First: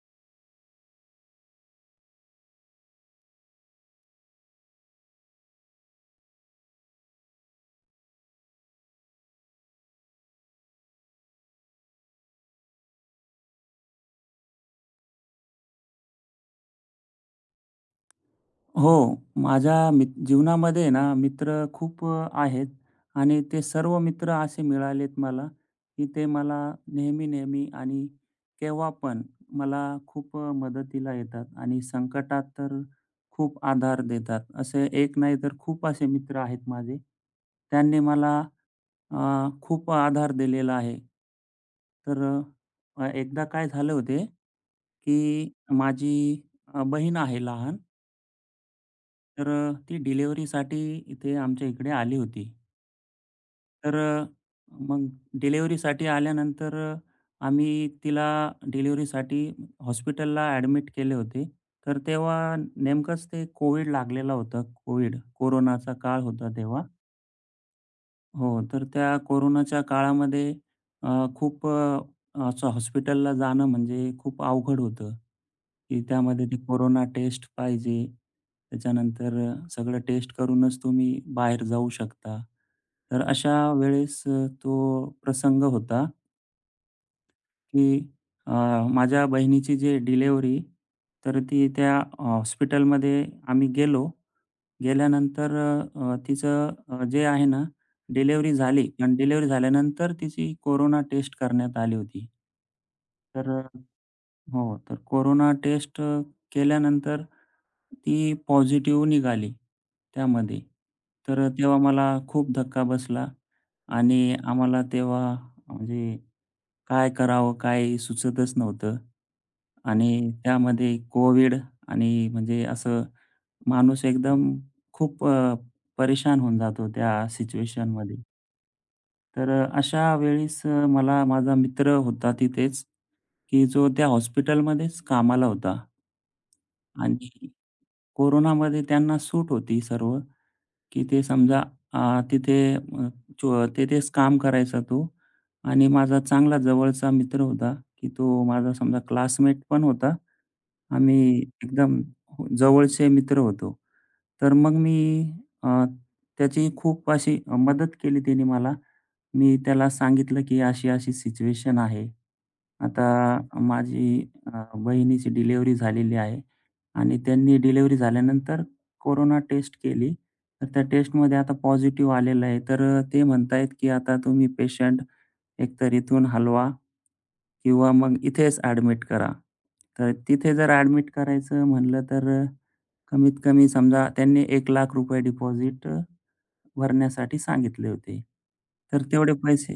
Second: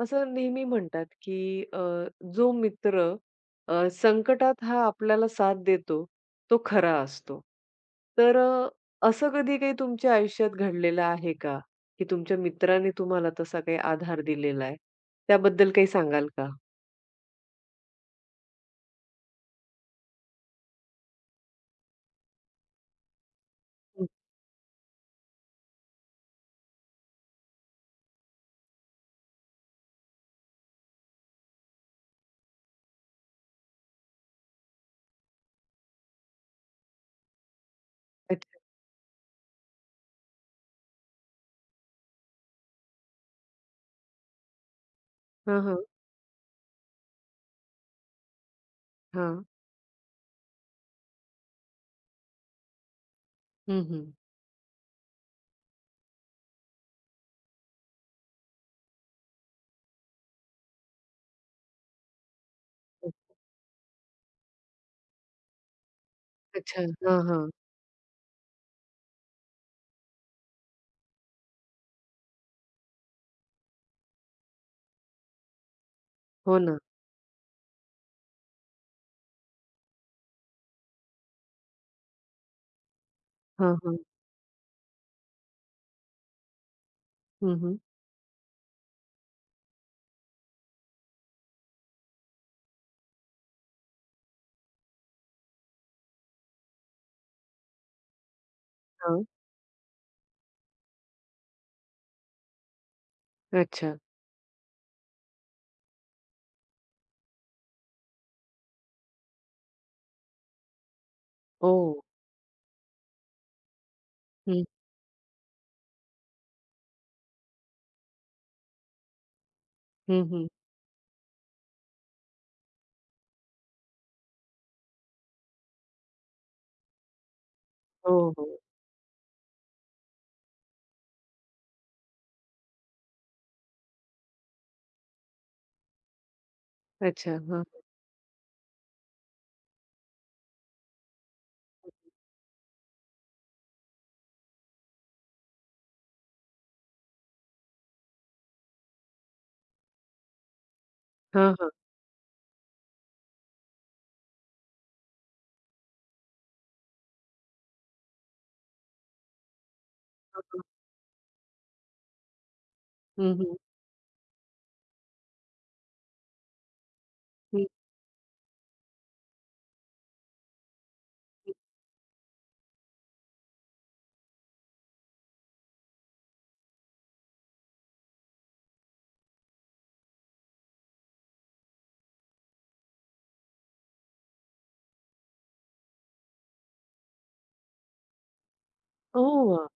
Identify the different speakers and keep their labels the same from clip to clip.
Speaker 1: असं नेहमी म्हणतात, की जो मित्र संकटात हा आपल्याला साथ देतो, तो खरा असतो. तर असं कधी काही तुमच्या आयुष्यात घडलेलं आहे का? की तुमच्या मित्राने तुम्हाला तसा काही आधार दिलेला आहे? त्याबद्दल काही सांगाल का?
Speaker 2: हो. माझ्या जीवनामध्ये ना मित्र खूप आहेत आणि ते सर्व
Speaker 1: हं.
Speaker 2: मित्र असे मिळालेत मला, की ते मला नेहमी-नेहमी आणि केव्हा पण मला खूप मदतीला येतात आणि संकटात तर खूप आधार देतात. असे एक नाही तर खूप असे मित्र आहेत माझे. त्यांनी मला
Speaker 1: अच्छा.
Speaker 2: खूप आधार दिलेला आहे. तर एकदा काय झाले होते, की
Speaker 1: हां, हां.
Speaker 2: माझी बहीण आहे लहान.
Speaker 1: हां.
Speaker 2: तर ती डिलिव्हरीसाठी इथे आमच्या इकडे आली होती.
Speaker 1: हं,
Speaker 2: तर
Speaker 1: हं.
Speaker 2: मग डिलिव्हरीसाठी आल्यानंतर आम्ही तिला डिलिव्हरीसाठी हॉस्पिटलला ॲडमिट केले होते. तर तेव्हा
Speaker 1: हं.
Speaker 2: नेमकंच ते कोविड लागलेलं होतं. कोविड कोरोनाचा काळ होता तेव्हा.
Speaker 1: अच्छा. हां, हां.
Speaker 2: हो, तर त्या कोरोनाच्या काळामध्ये अ, खूप असं हॉस्पिटलला जाणं म्हणजे खूप अवघड होतं, की त्यामध्ये ते
Speaker 1: हो ना.
Speaker 2: कोरोना टेस्ट पाहिजे. त्याच्यानंतर सगळं टेस्ट करूनच तुम्ही बाहेर जाऊ शकता. तर अशा
Speaker 1: हां, हां.
Speaker 2: वेळेस तो प्रसंग होता,
Speaker 1: हं, हं.
Speaker 2: की अ, माझ्या बहिणीची जी डिलिव्हरी तर ती त्या हॉस्पिटलमध्ये आम्ही गेलो. गेल्यानंतर अ, अ, तिचं जे आहे ना, डिलिव्हरी झाली पण
Speaker 1: हां.
Speaker 2: डिलिव्हरी झाल्यानंतर तिची कोरोना टेस्ट करण्यात आली होती. तर
Speaker 1: अच्छा.
Speaker 2: हो, तर कोरोना टेस्ट केल्यानंतर ती पॉझिटिव्ह निघाली त्यामध्ये. तर तेव्हा
Speaker 1: ओह!
Speaker 2: मला खूप धक्का बसला आणि
Speaker 1: हं.
Speaker 2: आम्हाला तेव्हा म्हणजे काय करावं, काय सुचतच नव्हतं
Speaker 1: हं,
Speaker 2: आणि
Speaker 1: हं.
Speaker 2: त्यामध्ये कोविड आणि म्हणजे असं माणूस एकदम खूप परेशान होऊन जातो त्या सिच्युएशनमध्ये.
Speaker 1: हो, हो.
Speaker 2: तर अशा वेळेस मला माझा मित्र होता तिथेच, की जो त्या हॉस्पिटलमध्येच कामाला होता आणि
Speaker 1: अच्छा. हां, हां.
Speaker 2: कोरोनामध्ये त्यांना सूट होती सर्व, की ते समजा तिथे तिथेच काम करायचा तो आणि माझा चांगला जवळचा मित्र होता, की तो माझा समजा क्लासमेट पण होता. आम्ही
Speaker 1: हां, हां.
Speaker 2: एकदम हो, जवळचे मित्र होतो. तर मग मी अ, त्याची खूप अशी मदत केली त्याने मला. मी त्याला सांगितलं,
Speaker 1: हां,
Speaker 2: की
Speaker 1: हां.
Speaker 2: अशी-अशी सिच्युएशन आहे. आता
Speaker 1: हं, हं.
Speaker 2: माझी बहिणीची डिलिव्हरी झालेली आहे आणि त्यांनी
Speaker 1: हं,
Speaker 2: डिलिव्हरी झाल्यानंतर कोरोना टेस्ट केली. तर त्या टेस्टमध्ये आता
Speaker 1: हं.
Speaker 2: पॉझिटिव्ह आलेलं आहे. तर ते म्हणतायत, की आता तुम्ही पेशंट एकतर इथून हलवा किंवा मग इथेच ॲडमिट करा. तर तिथे जर ॲडमिट करायचं म्हणलं तर कमीत कमी समजा त्यांनी ₹1,00,000 डिपॉझिट भरण्यासाठी सांगितले होते. तर तेवढे
Speaker 1: हो.
Speaker 2: पैसे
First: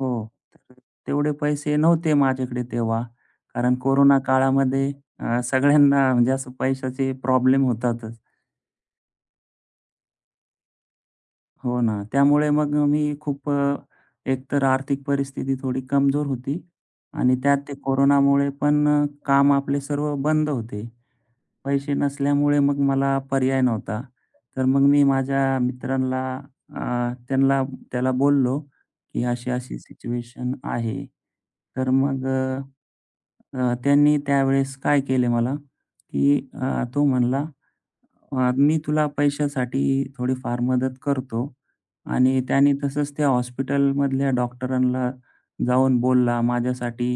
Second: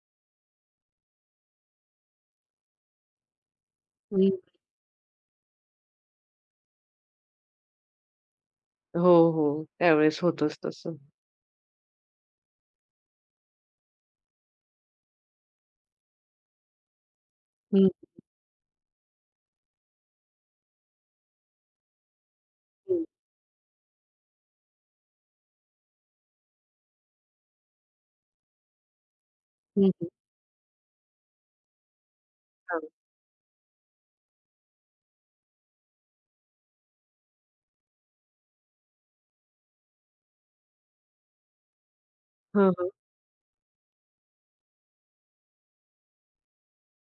Speaker 2: हो. तर तेवढे पैसे नव्हते माझ्याकडे तेव्हा. कारण कोरोना
Speaker 1: हं.
Speaker 2: काळामध्ये सगळ्यांना म्हणजे असं पैशाचे प्रॉब्लेम होतातच.
Speaker 1: हो, हो. त्यावेळेस होतंच तसं.
Speaker 2: हो ना. त्यामुळे मग मी खूप एकतर आर्थिक परिस्थिती थोडी कमजोर होती आणि त्यात ते
Speaker 1: हं,
Speaker 2: कोरोनामुळे पण काम आपले सर्व बंद होते. पैसे नसल्यामुळे मग
Speaker 1: हं.
Speaker 2: मला पर्याय नव्हता. तर मग मी माझ्या मित्रांना अ, त्यांना त्याला बोललो, की अशी-अशी
Speaker 1: हं, हं.
Speaker 2: सिच्युएशन आहे. तर मग अ,
Speaker 1: हां.
Speaker 2: अ, त्यांनी त्यावेळेस काय केले मला, की तो म्हणला, मी तुला पैशासाठी थोडीफार मदत करतो." आणि
Speaker 1: हां,
Speaker 2: त्याने
Speaker 1: हां.
Speaker 2: तसंच त्या हॉस्पिटलमधल्या डॉक्टरांना जाऊन बोलला माझ्यासाठी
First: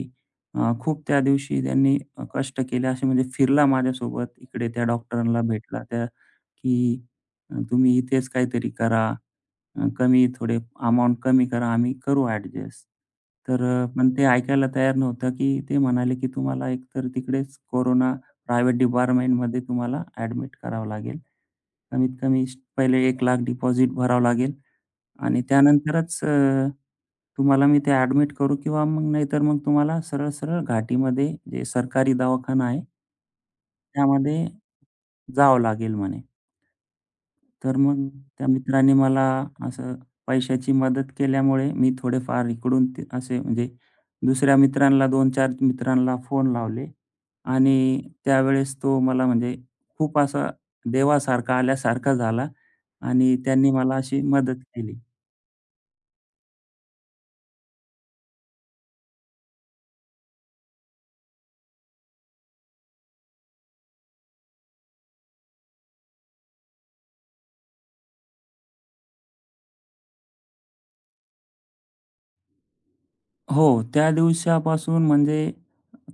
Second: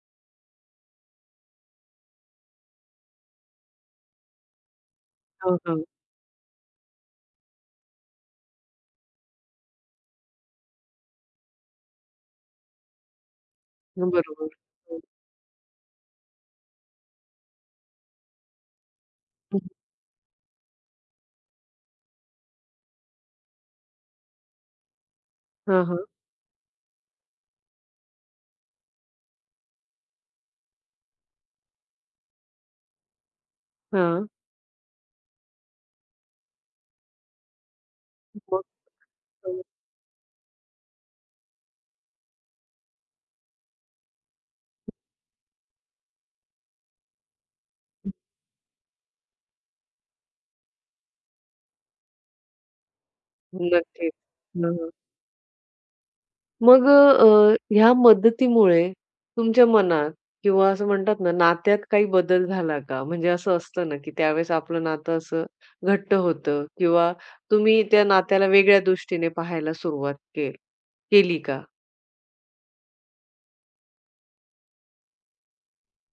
Speaker 2: खूप त्या दिवशी त्यांनी कष्ट केले असे म्हणजे फिरला माझ्यासोबत इकडे त्या डॉक्टरांना
Speaker 1: हां,
Speaker 2: भेटला
Speaker 1: हां.
Speaker 2: त्या, की "तुम्ही इथेच काहीतरी करा. कमी थोडे अमाउंट कमी करा. आम्ही करू ॲडजस्ट." तर पण ते
Speaker 1: बरोबर.
Speaker 2: ऐकायला तयार नव्हतं, की ते म्हणाले, की "तुम्हाला एकतर तिकडेच कोरोना प्रायव्हेट डिपार्टमेंटमध्ये
Speaker 1: हं.
Speaker 2: तुम्हाला ॲडमिट करावं लागेल. कमीत कमी पहिले 1,00,000 डिपॉझिट भरावं लागेल. आणि
Speaker 1: हां, हां.
Speaker 2: त्यानंतरच तुम्हाला मी ते ॲडमिट करू किंवा मग नाहीतर मग तुम्हाला सरळ-सरळ घाटीमध्ये जे सरकारी दवाखाना आहे,
Speaker 1: हां.
Speaker 2: त्यामध्ये जावं लागेल म्हणे. तर मग त्या
Speaker 1: मग
Speaker 2: मित्राने मला
Speaker 1: अ,
Speaker 2: असं पैशाची मदत केल्यामुळे मी थोडेफार इकडून ते असे म्हणजे दुसऱ्या मित्रांना 2-4 मित्रांना फोन लावले आणि त्यावेळेस तो मला म्हणजे खूप असा देवासारखा आल्यासारखा झाला आणि त्यांनी मला
Speaker 1: नक्कीच.
Speaker 2: अशी मदत
Speaker 1: हां, हां.
Speaker 2: केली.
Speaker 1: मग ह्या मदतीमुळे तुमच्या मनात किंवा असं म्हणतात ना, नात्यात काही बदल झाला का? म्हणजे असं असतं ना, की त्यावेळेस आपलं नातं असं घट्ट होतं किंवा तुम्ही त्या नात्याला वेगळ्या दृष्टीने पाहायला सुरुवात केली का?
Speaker 2: हो, त्या दिवसापासून म्हणजे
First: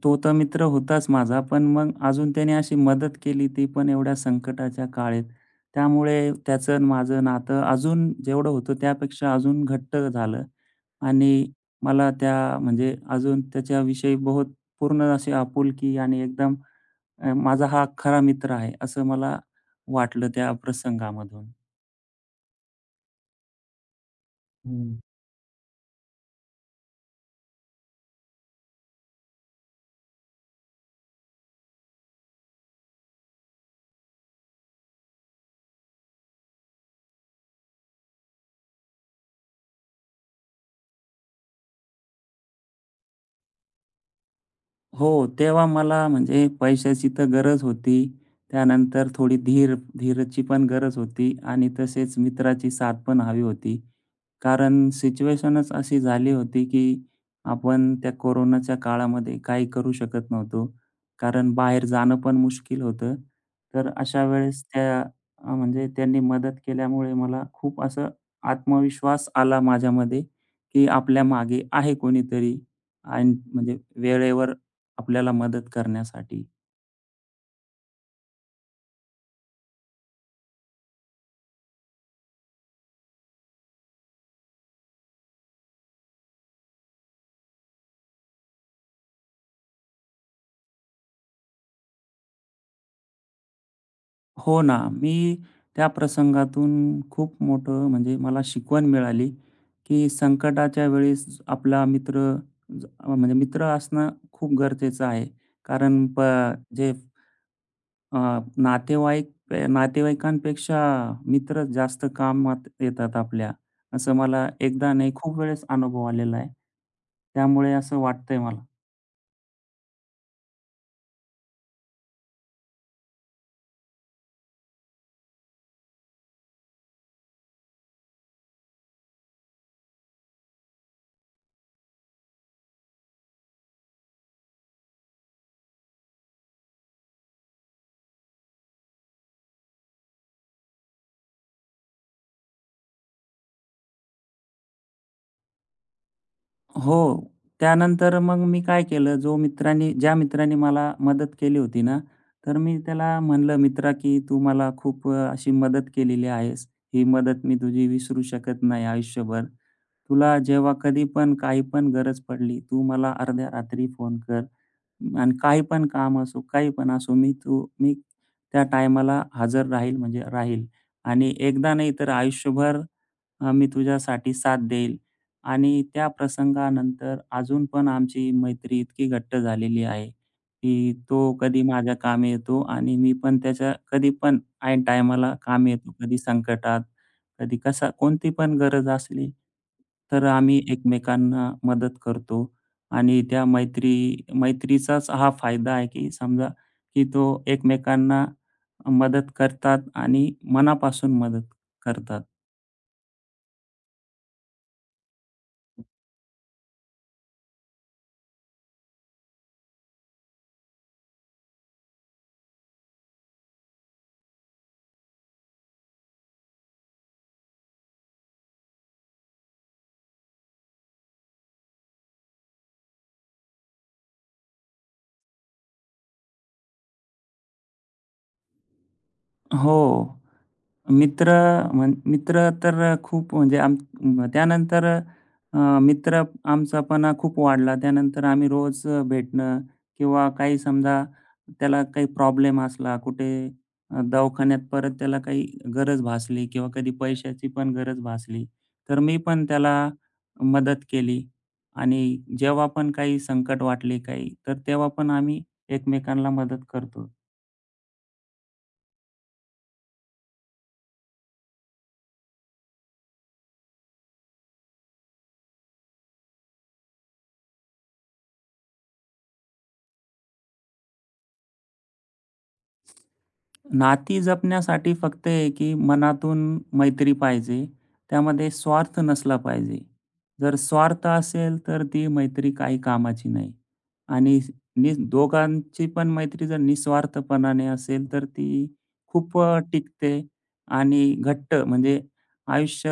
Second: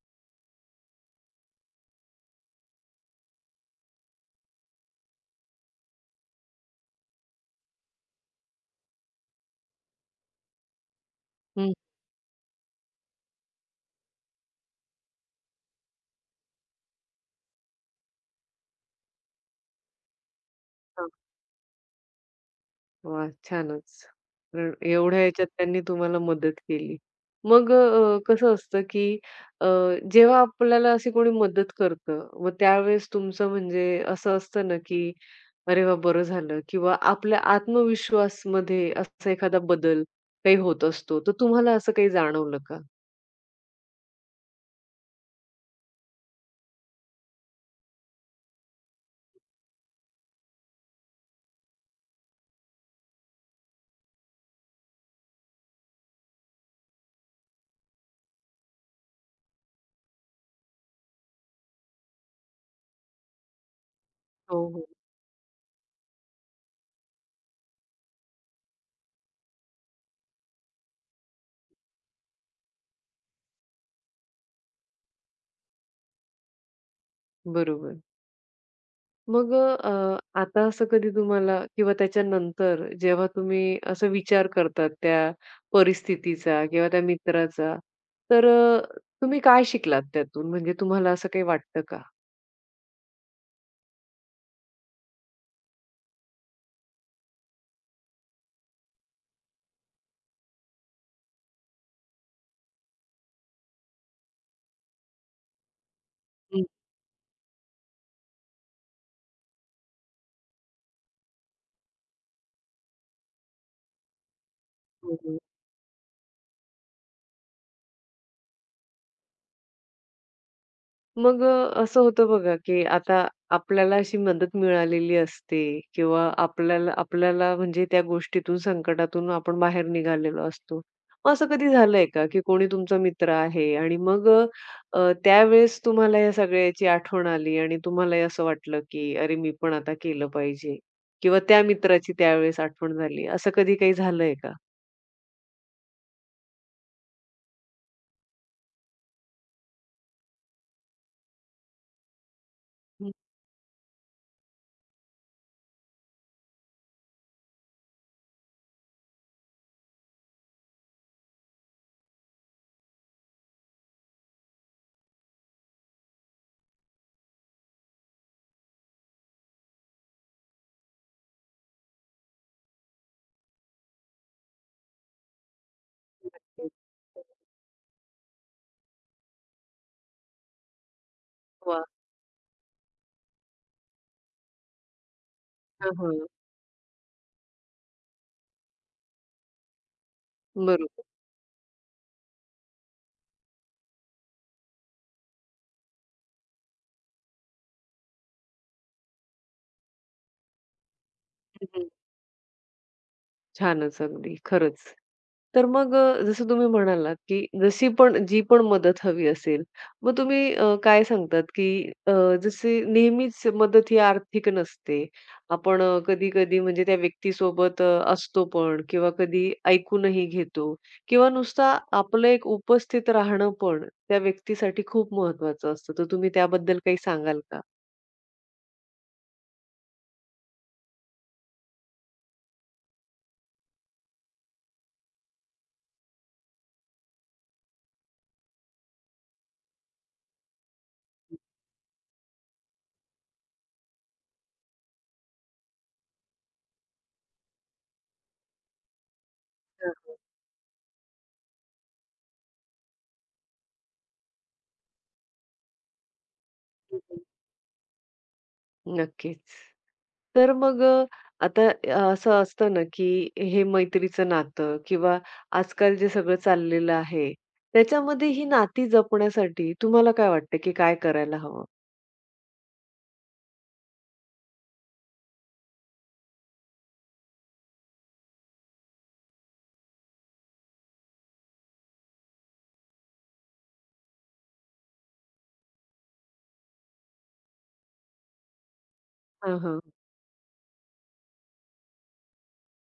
Speaker 2: तो तर मित्र होताच माझा, पण मग अजून त्याने अशी मदत केली ती पण एवढ्या संकटाच्या काळेत. त्यामुळे त्याचं आणि माझं नातं अजून जेवढं होतं त्यापेक्षा अजून घट्ट झालं आणि
Speaker 1: हं.
Speaker 2: मला त्या म्हणजे अजून त्याच्याविषयी बहुत पूर्ण अशी आपुलकी आणि एकदम माझा हा खरा मित्र आहे, असं मला वाटलं त्या
Speaker 1: हां.
Speaker 2: प्रसंगामधून.
Speaker 1: वाह! छानच. कारण एवढ्या ह्याच्यात त्यांनी तुम्हाला मदत केली. मग कसं असतं, की अ, जेव्हा आपल्याला अशी कोणी मदत करतं, मग त्यावेळेस तुमचं म्हणजे असं असतं ना, की "अरे वाह! बरं झालं" किंवा आपल्या आत्मविश्वासमध्ये असा एखादा बदल काही होत असतो, तर तुम्हाला असं काही जाणवलं का?
Speaker 2: हो, तेव्हा मला म्हणजे पैशाची तर गरज होती. त्यानंतर थोडी धीरची पण गरज होती आणि तसेच मित्राची साथ पण हवी होती. कारण सिच्युएशनच अशी झाली होती, की आपण त्या कोरोनाच्या काळामध्ये काही करू शकत नव्हतो. कारण बाहेर जाणं पण मुश्किल होतं. तर अशा
Speaker 1: हो,
Speaker 2: वेळेस
Speaker 1: हो.
Speaker 2: त्या म्हणजे त्यांनी मदत केल्यामुळे मला खूप असं आत्मविश्वास आला माझ्यामध्ये, की आपल्या मागे आहे कोणीतरी आणि म्हणजे वेळेवर आपल्याला मदत करण्यासाठी.
Speaker 1: बरोबर. मग आता असं कधी तुम्हाला किंवा त्याच्यानंतर जेव्हा तुम्ही असं विचार करतात त्या परिस्थितीचा किंवा त्या मित्राचा, तर तुम्ही काय शिकलात त्यातून? म्हणजे तुम्हाला असं काही वाटतं का?
Speaker 2: हो ना, मी त्या प्रसंगातून खूप मोठं म्हणजे मला शिकवण मिळाली, की संकटाच्या वेळेस आपला मित्र म्हणजे मित्र असणं खूप गरजेचं आहे. कारण
Speaker 1: हं,
Speaker 2: जे अ, नातेवाईक नातेवाईकांपेक्षा मित्र जास्त कामात येतात आपल्या, असं मला एकदा नाही
Speaker 1: हो,
Speaker 2: खूप
Speaker 1: हो.
Speaker 2: वेळेस अनुभव आलेला आहे. त्यामुळे असं वाटतंय मला.
Speaker 1: मग असं होतं बघा, की आता आपल्याला अशी मदत मिळालेली असते किंवा आपल्याला आपल्याला म्हणजे त्या गोष्टीतून, संकटातून आपण बाहेर निघालेलो असतो. मग असं कधी झालंय का, की कोणी तुमचा मित्र आहे आणि मग अ, अ, त्यावेळेस तुम्हाला या सगळ्याची आठवण आली आणि तुम्हालाही असं वाटलं, की "अरे, मी पण आता केलं पाहिजे" किंवा त्या मित्राची त्यावेळेस आठवण झाली, असं कधी काही झालंय का?
Speaker 2: हो. त्यानंतर मग मी काय केलं, जो मित्रांनी ज्या मित्रांनी मला मदत केली होती ना, तर मी
Speaker 1: हं,
Speaker 2: त्याला म्हणलं मित्रा, की "तू मला खूप अशी मदत केलेली आहेस. ही मदत मी तुझी विसरू शकत नाही आयुष्यभर. तुला जेव्हा कधी पण काही पण गरज पडली, तू मला अर्ध्या रात्री फोन कर आणि काही पण काम असो, काही पण असो, मी त्या टायमाला हजर राहील म्हणजे राहील आणि एकदा नाही तर आयुष्यभर मी तुझ्यासाठी साथ देईल." आणि त्या
Speaker 1: नक्कीच.
Speaker 2: प्रसंगानंतर अजून पण आमची मैत्री इतकी घट्ट झालेली आहे, की तो कधी
Speaker 1: वाह!
Speaker 2: माझ्या कामी येतो आणि मी पण त्याच्या कधी पण ऐन टायमाला कामी येतो.
Speaker 1: हां,
Speaker 2: कधी संकटात, कधी कसा कोणती पण गरज असली, तर आम्ही
Speaker 1: बरोबर.
Speaker 2: एकमेकांना मदत करतो आणि त्या मैत्रीचाच हा फायदा आहे, की समजा की तो एकमेकांना मदत करतात आणि मनापासून मदत करतात.
Speaker 1: छानच अगदी, खरंच. तर मग जसं तुम्ही म्हणालात, की जशी पण जी पण मदत हवी असेल, मग तुम्ही काय सांगतात, की अ, जशी नेहमीच मदत ही आर्थिक नसते. आपण कधी-कधी म्हणजे त्या व्यक्तीसोबत असतो पण किंवा कधी ऐकूनही घेतो किंवा नुसता आपलं एक उपस्थित राहणं पण त्या व्यक्तीसाठी खूप महत्त्वाचं असतं. तर तुम्ही त्याबद्दल काही सांगाल का?
Speaker 2: हो. मित्र मित्र तर खूप म्हणजे आम म त्यानंतर मित्र आमचापणा खूप वाढला. त्यानंतर आम्ही रोज भेटणं किंवा काही समजा त्याला काही प्रॉब्लेम असला कुठे दवाखान्यात परत त्याला काही गरज भासली किंवा कधी पैशाची पण गरज भासली, तर मी पण त्याला मदत केली आणि जेव्हा पण काही संकट वाटले काही, तर तेव्हा पण आम्ही एकमेकांना मदत करतो.
Speaker 1: नक्कीच. तर मग आता असं असतं ना, की हे मैत्रीचं नातं किंवा आजकाल जे सगळं चाललेलं आहे, त्याच्यामध्ये ही नाती जपण्यासाठी तुम्हाला काय वाटतं, की काय करायला हवं?
Speaker 2: नाती जपण्यासाठी फक्त आहे की मनातून मैत्री पाहिजे. त्यामध्ये स्वार्थ नसला पाहिजे. जर स्वार्थ असेल तर ती मैत्री काही कामाची नाही आणि दोघांची पण मैत्री जर निस्वार्थपणाने असेल तर ती खूप
Speaker 1: हां, हां.
Speaker 2: टिकते आणि घट्ट म्हणजे आयुष्य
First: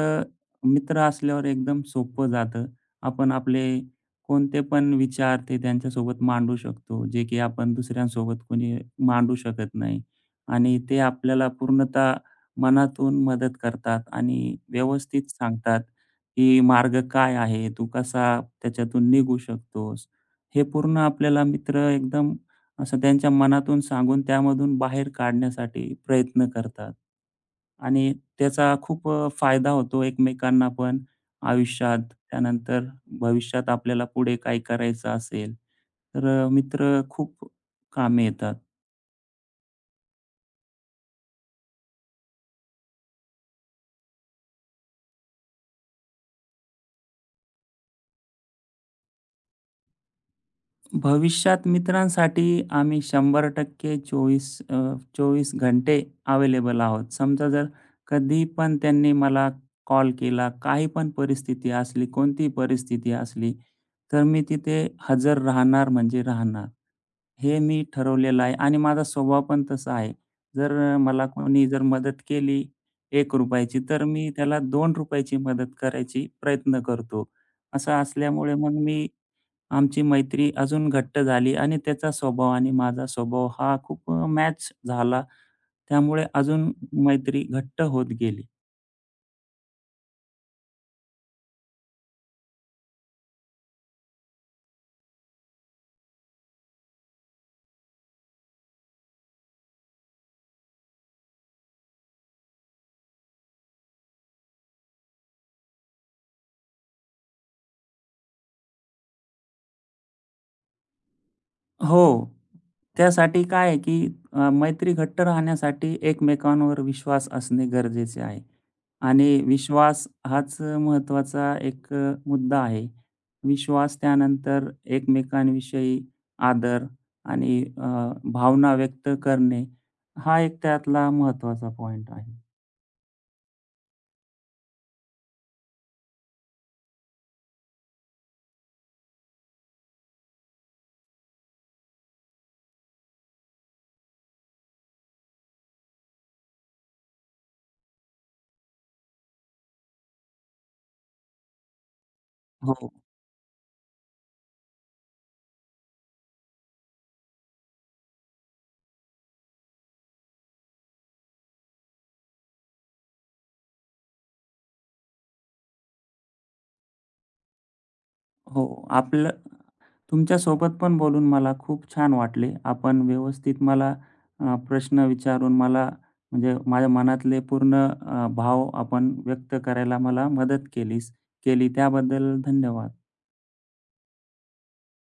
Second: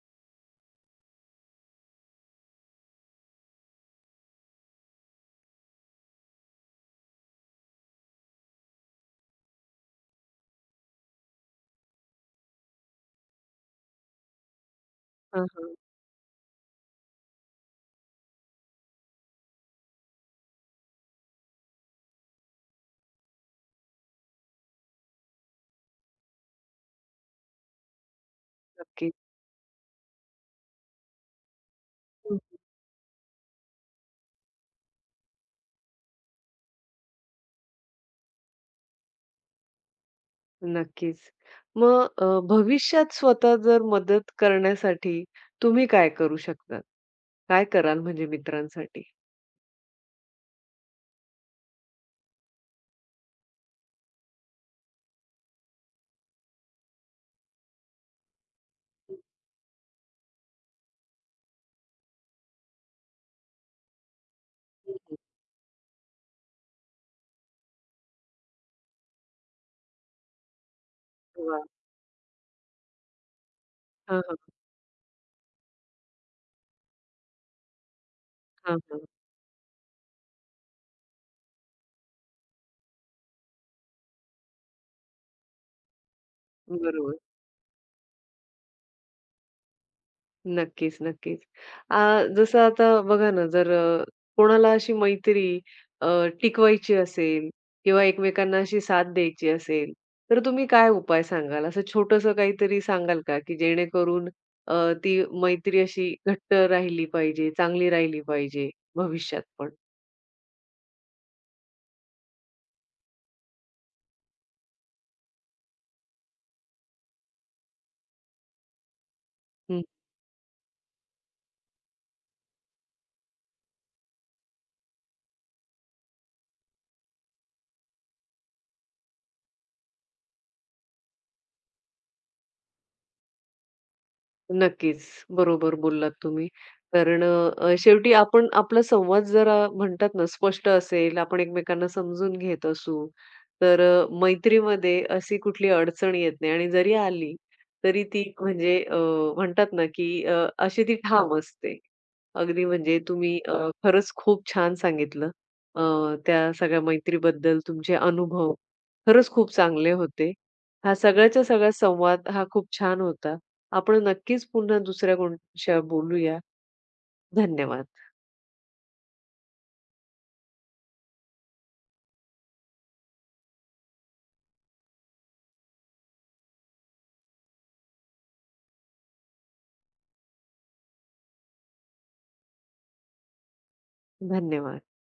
Speaker 2: मित्र असल्यावर एकदम सोपं जातं. आपण आपले कोणते पण विचार ते त्यांच्यासोबत मांडू शकतो, जे की आपण दुसऱ्यांसोबत कोणी मांडू शकत नाही. आणि ते आपल्याला पूर्णतः मनातून मदत करतात आणि व्यवस्थित
Speaker 1: हां, हां.
Speaker 2: सांगतात, की मार्ग काय आहे, तू कसा त्याच्यातून निघू शकतोस. हे पूर्ण आपल्याला मित्र एकदम असं त्यांच्या मनातून सांगून त्यामधून बाहेर काढण्यासाठी प्रयत्न करतात. आणि त्याचा खूप
Speaker 1: नक्कीच.
Speaker 2: फायदा होतो एकमेकांना पण आयुष्यात.
Speaker 1: हं, हं.
Speaker 2: त्यानंतर भविष्यात आपल्याला पुढे काय करायचं असेल, तर मित्र खूप कामी येतात.
Speaker 1: नक्कीच. मग भविष्यात स्वतः जर मदत करण्यासाठी तुम्ही काय करू शकता? काय कराल म्हणजे मित्रांसाठी?
Speaker 2: भविष्यात मित्रांसाठी आम्ही 100% 24 24 घंटे अवेलेबल आहोत. समजा जर कधी पण त्यांनी
Speaker 1: हं,
Speaker 2: मला कॉल केला, काही पण परिस्थिती असली, कोणतीही परिस्थिती असली, तर मी तिथे
Speaker 1: हं, हं.
Speaker 2: हजर राहणार म्हणजे राहणार. हे मी ठरवलेलं आहे आणि माझा स्वभाव पण तसा आहे. जर मला
Speaker 1: वाह!
Speaker 2: कोणी जर मदत केली ₹1 ची, तर
Speaker 1: हां,
Speaker 2: मी
Speaker 1: हां.
Speaker 2: त्याला ₹2 ची मदत करायची प्रयत्न करतो. असं असल्यामुळे मग
Speaker 1: हां, हां.
Speaker 2: आमची मैत्री अजून घट्ट झाली आणि त्याचा स्वभाव आणि माझा स्वभाव हा खूप मॅच झाला. त्यामुळे अजून
Speaker 1: बरोबर.
Speaker 2: मैत्री घट्ट होत गेली.
Speaker 1: नक्कीच, नक्कीच. अ, जसं आता बघा ना, जर कोणाला अशी मैत्री अ, टिकवायची असेल किंवा एकमेकांना अशी साथ द्यायची असेल, तर तुम्ही काय उपाय सांगाल? असं छोटंसं काहीतरी सांगाल का, की जेणेकरून अ, ती मैत्री अशी घट्ट राहिली पाहिजे, चांगली राहिली पाहिजे भविष्यात पण?
Speaker 2: हो. त्यासाठी काय आहे, की मैत्री घट्ट राहण्यासाठी एकमेकांवर विश्वास असणे गरजेचे आहे आणि विश्वास हाच महत्त्वाचा एक मुद्दा आहे. विश्वास त्यानंतर एकमेकांविषयी आदर आणि भावना व्यक्त करणे हा एक त्यातला महत्त्वाचा पॉइंट आहे.
Speaker 1: नक्कीच. बरोबर बोललात तुम्ही. कारण शेवटी आपण आपला संवाद जरा म्हणतात ना, स्पष्ट असेल, आपण एकमेकांना समजून घेत असू, तर मैत्रीमध्ये अशी कुठली अडचण येत नाही आणि जरी आली, तरी ती म्हणजे म्हणतात ना, की अशी ती ठाम असते. अगदी
Speaker 2: हो.
Speaker 1: म्हणजे तुम्ही खरंच खूप छान सांगितलं. त्या सगळ्या मैत्रीबद्दल तुमचे अनुभव खरंच खूप चांगले होते. हा सगळ्याच्या सगळा संवाद हा खूप छान होता. आपण नक्कीच पुन्हा दुसऱ्या कोणाशी बोलूया. धन्यवाद.
Speaker 2: हो. आपलं तुमच्यासोबत पण बोलून मला खूप छान वाटले. आपण व्यवस्थित मला प्रश्न विचारून मला म्हणजे माझ्या मनातले पूर्ण भाव आपण व्यक्त करायला मला मदत केली त्याबद्दल धन्यवाद.
Speaker 1: धन्यवाद.